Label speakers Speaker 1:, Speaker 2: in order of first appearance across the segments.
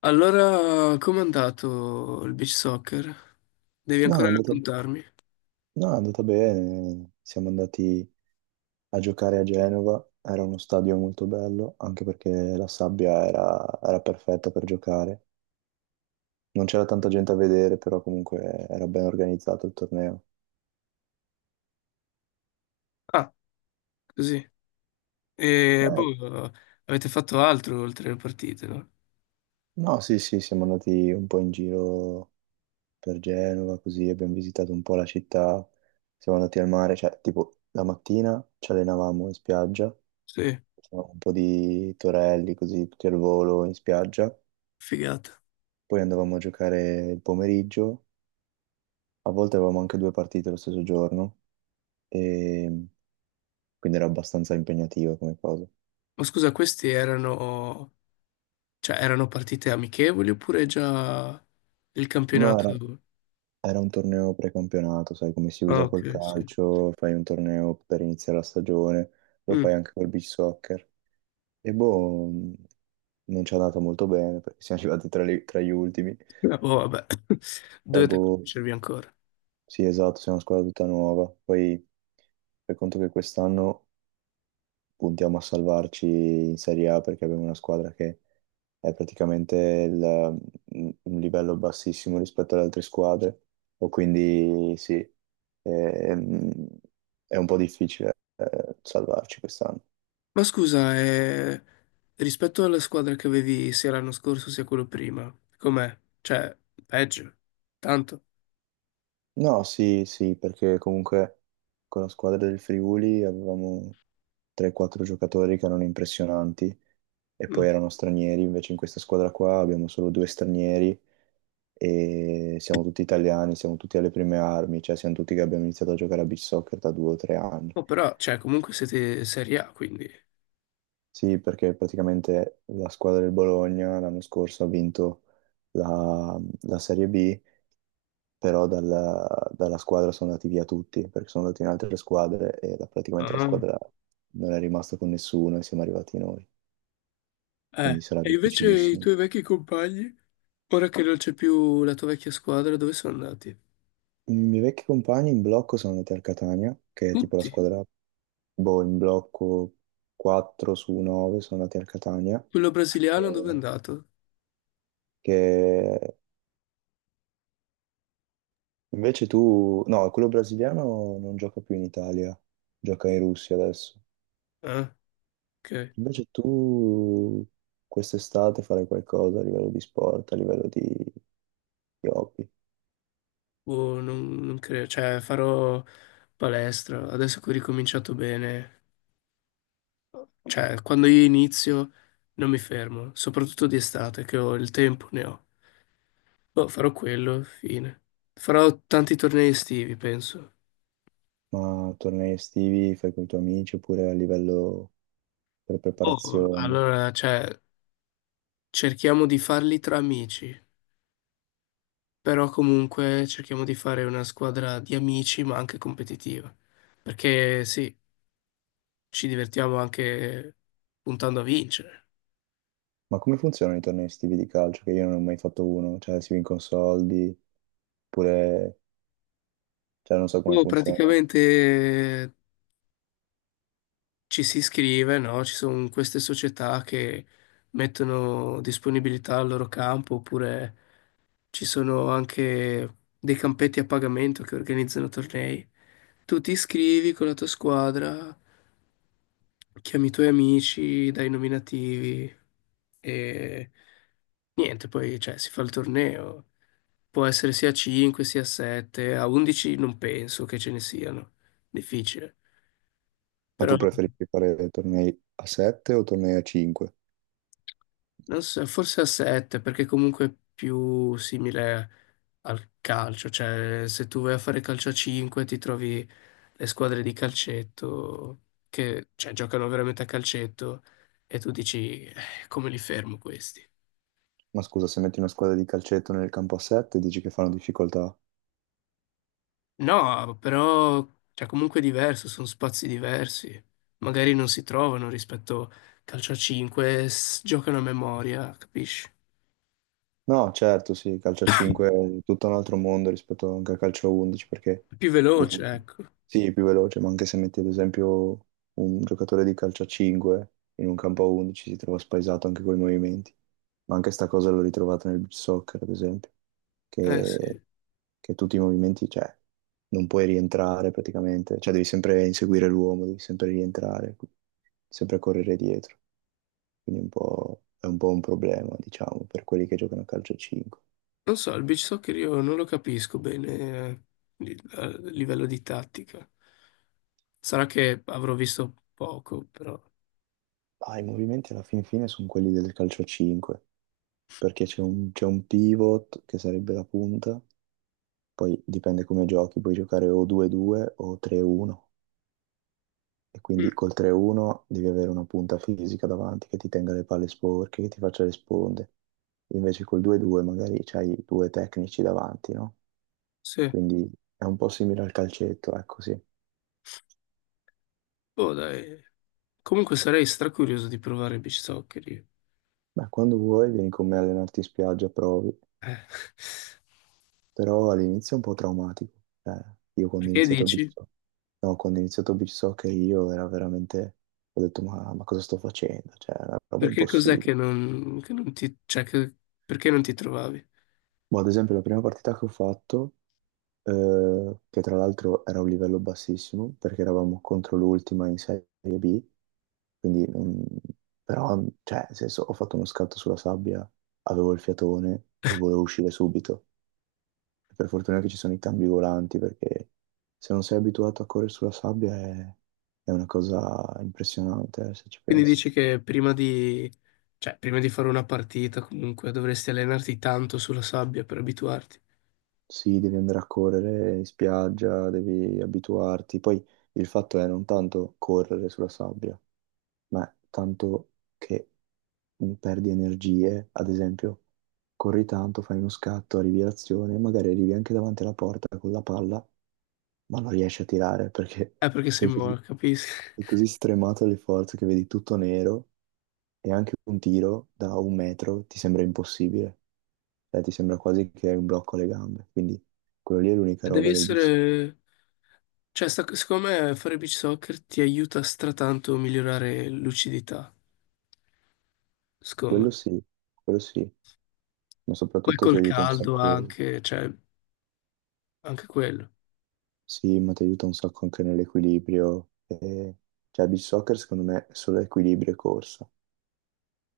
Speaker 1: Allora, com'è andato il beach soccer? Devi
Speaker 2: No,
Speaker 1: ancora
Speaker 2: è andata,
Speaker 1: raccontarmi.
Speaker 2: no, è andata bene. Siamo andati a giocare a Genova, era uno stadio molto bello, anche perché la sabbia era perfetta per giocare. Non c'era tanta gente a vedere, però comunque era ben organizzato il torneo.
Speaker 1: Ah, così. E
Speaker 2: Eh,
Speaker 1: boh, avete fatto altro oltre le partite, no?
Speaker 2: no, sì, sì, siamo andati un po' in giro per Genova, così abbiamo visitato un po' la città, siamo andati al mare, cioè tipo la mattina ci allenavamo in spiaggia,
Speaker 1: Sì,
Speaker 2: facevamo un po' di torelli così tutti al volo in spiaggia.
Speaker 1: figata.
Speaker 2: Poi andavamo a giocare il pomeriggio, a volte avevamo anche due partite lo stesso giorno, e quindi era abbastanza impegnativa come cosa.
Speaker 1: Ma scusa, queste erano, cioè, erano partite amichevoli oppure già il
Speaker 2: No, era,
Speaker 1: campionato?
Speaker 2: era un torneo precampionato, sai come si
Speaker 1: Ah,
Speaker 2: usa
Speaker 1: ok,
Speaker 2: col
Speaker 1: sì.
Speaker 2: calcio, fai un torneo per iniziare la stagione, lo
Speaker 1: Mm.
Speaker 2: fai anche col beach soccer. E boh, non ci è andato molto bene perché siamo arrivati tra gli ultimi.
Speaker 1: Ah, boh, vabbè,
Speaker 2: Però
Speaker 1: dovete
Speaker 2: boh,
Speaker 1: conoscervi ancora.
Speaker 2: sì, esatto, siamo una squadra tutta nuova. Poi fai conto che quest'anno puntiamo a salvarci in Serie A perché abbiamo una squadra che è praticamente il- un livello bassissimo rispetto alle altre squadre, o quindi sì, ehm, è un po' difficile salvarci quest'anno.
Speaker 1: Ma scusa, rispetto alla squadra che avevi sia l'anno scorso sia quello prima, com'è? Cioè, peggio? Tanto?
Speaker 2: No, sì, sì, perché comunque con la squadra del Friuli avevamo 3-4 giocatori che erano impressionanti e poi
Speaker 1: Mm.
Speaker 2: erano stranieri, invece in questa squadra qua abbiamo solo due stranieri e siamo tutti italiani, siamo tutti alle prime armi, cioè siamo tutti che abbiamo iniziato a giocare a beach soccer da 2 o 3 anni.
Speaker 1: Oh, però, cioè, comunque siete Serie A, quindi...
Speaker 2: Sì, perché praticamente la squadra del Bologna l'anno scorso ha vinto la, la Serie B, però dalla squadra sono andati via tutti, perché sono andati in altre squadre e praticamente la
Speaker 1: Ah.
Speaker 2: squadra non è rimasta con nessuno e siamo arrivati noi, quindi sarà
Speaker 1: E invece i
Speaker 2: difficilissimo.
Speaker 1: tuoi vecchi compagni, ora che non c'è più la tua vecchia squadra, dove sono andati?
Speaker 2: I miei vecchi compagni in blocco sono andati al Catania, che è tipo la
Speaker 1: Tutti?
Speaker 2: squadra boh, in blocco 4 su 9 sono andati al Catania,
Speaker 1: Quello brasiliano dove è
Speaker 2: che,
Speaker 1: andato?
Speaker 2: che no, quello brasiliano non gioca più in Italia, gioca in Russia adesso.
Speaker 1: Ah, ok.
Speaker 2: Invece tu quest'estate farai qualcosa a livello di sport, a livello di hobby,
Speaker 1: Boh, non credo, cioè, farò palestra, adesso che ho ricominciato bene... Cioè, quando io inizio non mi fermo, soprattutto di estate, che ho il tempo, ne ho. Boh, farò quello, fine. Farò tanti tornei estivi, penso.
Speaker 2: ma tornei estivi fai con i tuoi amici oppure a livello per
Speaker 1: Boh,
Speaker 2: preparazione.
Speaker 1: allora, cioè, cerchiamo di farli tra amici, però comunque cerchiamo di fare una squadra di amici, ma anche competitiva. Perché sì, ci divertiamo anche puntando a vincere.
Speaker 2: Ma come funzionano i tornei estivi di calcio? Che io non ho mai fatto uno, cioè si vincono soldi, oppure cioè, non so come
Speaker 1: Boh,
Speaker 2: funziona.
Speaker 1: praticamente ci si iscrive, no? Ci sono queste società che mettono disponibilità al loro campo, oppure ci sono anche dei campetti a pagamento che organizzano tornei. Tu ti iscrivi con la tua squadra, chiami i tuoi amici, dai nominativi e niente, poi cioè, si fa il torneo. Può essere sia a 5, sia a 7, a 11 non penso che ce ne siano, difficile.
Speaker 2: Ma
Speaker 1: Però.
Speaker 2: tu preferisci fare tornei a 7 o tornei a 5?
Speaker 1: Non so, forse a 7, perché comunque è più simile al calcio, cioè se tu vai a fare calcio a 5 ti trovi le squadre di calcetto che cioè, giocano veramente a calcetto e tu dici come li fermo questi?"
Speaker 2: Ma scusa, se metti una squadra di calcetto nel campo a 7, dici che fanno difficoltà?
Speaker 1: No, però cioè, comunque è diverso, sono spazi diversi, magari non si trovano rispetto calcio a 5, giocano a memoria, capisci?
Speaker 2: No, certo, sì, calcio a 5 è tutto un altro mondo rispetto anche a calcio a 11 perché,
Speaker 1: È più
Speaker 2: ad
Speaker 1: veloce,
Speaker 2: esempio,
Speaker 1: ecco.
Speaker 2: sì, è più veloce, ma anche se metti ad esempio un giocatore di calcio a 5 in un campo a 11 si trova spaesato anche con i movimenti. Ma anche sta cosa l'ho ritrovata nel beach soccer, ad esempio,
Speaker 1: Eh
Speaker 2: che,
Speaker 1: sì.
Speaker 2: che tutti i movimenti, cioè, non puoi rientrare praticamente, cioè devi sempre inseguire l'uomo, devi sempre rientrare, sempre correre dietro quindi è un po' un problema, diciamo, per quelli che giocano a calcio 5.
Speaker 1: Non so, il beach soccer io non lo capisco bene a livello di tattica. Sarà che avrò visto poco, però.
Speaker 2: Ah, i movimenti alla fin fine sono quelli del calcio 5, perché c'è un pivot che sarebbe la punta, poi dipende come giochi, puoi giocare o 2-2 o 3-1, e
Speaker 1: Mm.
Speaker 2: quindi col 3-1 devi avere una punta fisica davanti che ti tenga le palle sporche, che ti faccia le sponde. Invece col 2-2 magari c'hai due tecnici davanti, no?
Speaker 1: Sì,
Speaker 2: Quindi è un po' simile al calcetto, ecco sì.
Speaker 1: boh, dai. Comunque sarei stracurioso di provare beach soccer io.
Speaker 2: Beh, quando vuoi vieni con me a allenarti in spiaggia, provi.
Speaker 1: Eh,
Speaker 2: Però all'inizio è un po' traumatico. Cioè, io quando ho
Speaker 1: Perché
Speaker 2: iniziato a beach
Speaker 1: dici?
Speaker 2: soccer, no, quando ho iniziato a beach soccer io era veramente, ho detto ma cosa sto facendo? Cioè, è una roba
Speaker 1: Perché cos'è
Speaker 2: impossibile.
Speaker 1: che non ti, cioè, perché non ti trovavi?
Speaker 2: Boh, ad esempio la prima partita che ho fatto, che tra l'altro era un livello bassissimo, perché eravamo contro l'ultima in Serie B, quindi però, cioè, nel senso, ho fatto uno scatto sulla sabbia, avevo il fiatone e volevo uscire subito. Per fortuna che ci sono i cambi volanti perché se non sei abituato a correre sulla sabbia è una cosa impressionante, se ci
Speaker 1: Quindi
Speaker 2: pensi.
Speaker 1: dici che prima di, cioè, prima di fare una partita comunque dovresti allenarti tanto sulla sabbia per abituarti.
Speaker 2: Sì, devi andare a correre in spiaggia, devi abituarti. Poi il fatto è non tanto correre sulla sabbia, ma tanto che perdi energie, ad esempio, corri tanto, fai uno scatto, arrivi all'azione, magari arrivi anche davanti alla porta con la palla, ma non riesci a tirare perché
Speaker 1: Perché sei
Speaker 2: sei così.
Speaker 1: morto, capisci?
Speaker 2: È così stremato le forze che vedi tutto nero e anche un tiro da un metro ti sembra impossibile. Cioè, ti sembra quasi che hai un blocco alle gambe. Quindi quello lì è l'unica
Speaker 1: Devi
Speaker 2: roba del bici.
Speaker 1: essere, cioè, secondo me fare beach soccer ti aiuta stratanto a migliorare lucidità, secondo
Speaker 2: Quello
Speaker 1: me.
Speaker 2: sì, quello sì, ma
Speaker 1: Poi
Speaker 2: soprattutto ti
Speaker 1: col
Speaker 2: aiuta un
Speaker 1: caldo
Speaker 2: sacco.
Speaker 1: anche, cioè, anche quello.
Speaker 2: Sì, ma ti aiuta un sacco anche nell'equilibrio. E cioè, beach soccer secondo me è solo equilibrio e corsa.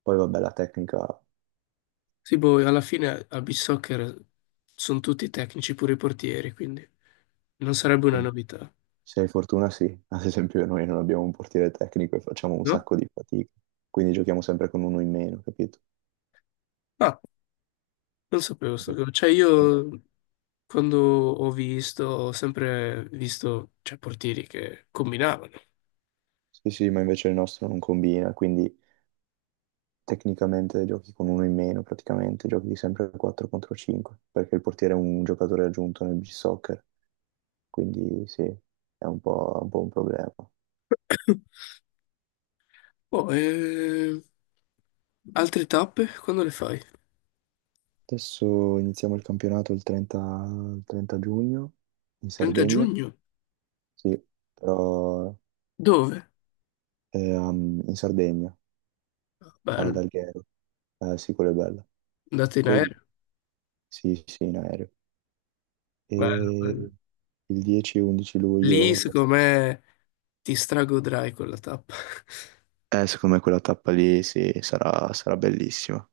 Speaker 2: Poi vabbè, la tecnica
Speaker 1: Sì, boh, alla fine a beach soccer sono tutti tecnici, pure i portieri, quindi non sarebbe una
Speaker 2: sì.
Speaker 1: novità,
Speaker 2: Se hai fortuna sì, ad esempio noi non abbiamo un portiere tecnico e facciamo un
Speaker 1: no?
Speaker 2: sacco di fatica, quindi giochiamo sempre con uno in meno, capito?
Speaker 1: Ah, non sapevo sto
Speaker 2: Perché-
Speaker 1: cosa. Cioè,
Speaker 2: Sì,
Speaker 1: io quando ho visto, ho sempre visto, cioè, portieri che combinavano.
Speaker 2: sì, sì, ma invece il nostro non combina, quindi tecnicamente giochi con uno in meno, praticamente giochi sempre 4 contro 5, perché il portiere è un giocatore aggiunto nel soccer, quindi sì, è un po' un problema.
Speaker 1: Oh, e... Altre tappe, quando le fai?
Speaker 2: Adesso iniziamo il campionato il 30, il 30 giugno in
Speaker 1: 30
Speaker 2: Sardegna,
Speaker 1: giugno?
Speaker 2: sì, però
Speaker 1: Dove?
Speaker 2: in Sardegna. Ah, ad
Speaker 1: Bello,
Speaker 2: Alghero. Sì, quello è bello.
Speaker 1: andate in
Speaker 2: Poi,
Speaker 1: aereo?
Speaker 2: sì, sì, in aereo.
Speaker 1: Bello, bello.
Speaker 2: E il 10 e 11
Speaker 1: Lì,
Speaker 2: luglio.
Speaker 1: secondo me, ti stragodrai quella tappa.
Speaker 2: Secondo me quella tappa lì, sì, sarà bellissima.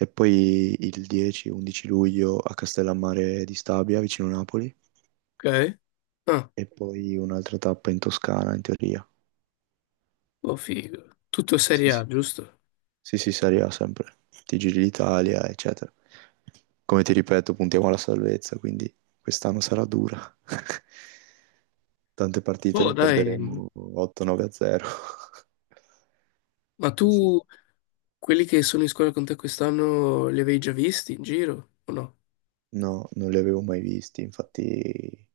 Speaker 2: E poi il 10 e 11 luglio a Castellammare di Stabia, vicino Napoli.
Speaker 1: Ok? Ah,
Speaker 2: E poi un'altra tappa in Toscana, in teoria.
Speaker 1: oh, figo. Tutto
Speaker 2: Sì,
Speaker 1: Serie
Speaker 2: sì.
Speaker 1: A, giusto?
Speaker 2: Sì, sì, sarà sempre. Ti giri l'Italia, eccetera. Come ti ripeto, puntiamo alla salvezza, quindi quest'anno sarà dura. Tante partite
Speaker 1: Oh,
Speaker 2: le
Speaker 1: dai,
Speaker 2: perderemo 8-9 a 0.
Speaker 1: ma
Speaker 2: Sì, sì.
Speaker 1: tu quelli che sono in scuola con te quest'anno li avevi già visti in giro o no?
Speaker 2: No, non li avevo mai visti, infatti,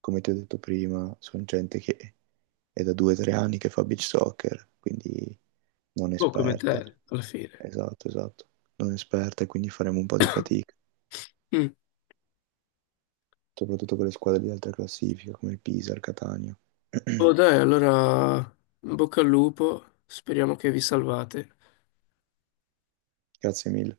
Speaker 2: come ti ho detto prima, sono gente che è da 2-3 anni che fa beach soccer, quindi non
Speaker 1: Oh, come
Speaker 2: esperta.
Speaker 1: te, alla fine.
Speaker 2: Esatto, esatto. Non esperta e quindi faremo un po' di fatica,
Speaker 1: Mm.
Speaker 2: soprattutto per le squadre di alta classifica come il Pisa, il Catania.
Speaker 1: Oh, dai, allora, in bocca al lupo, speriamo che vi salvate.
Speaker 2: Grazie mille.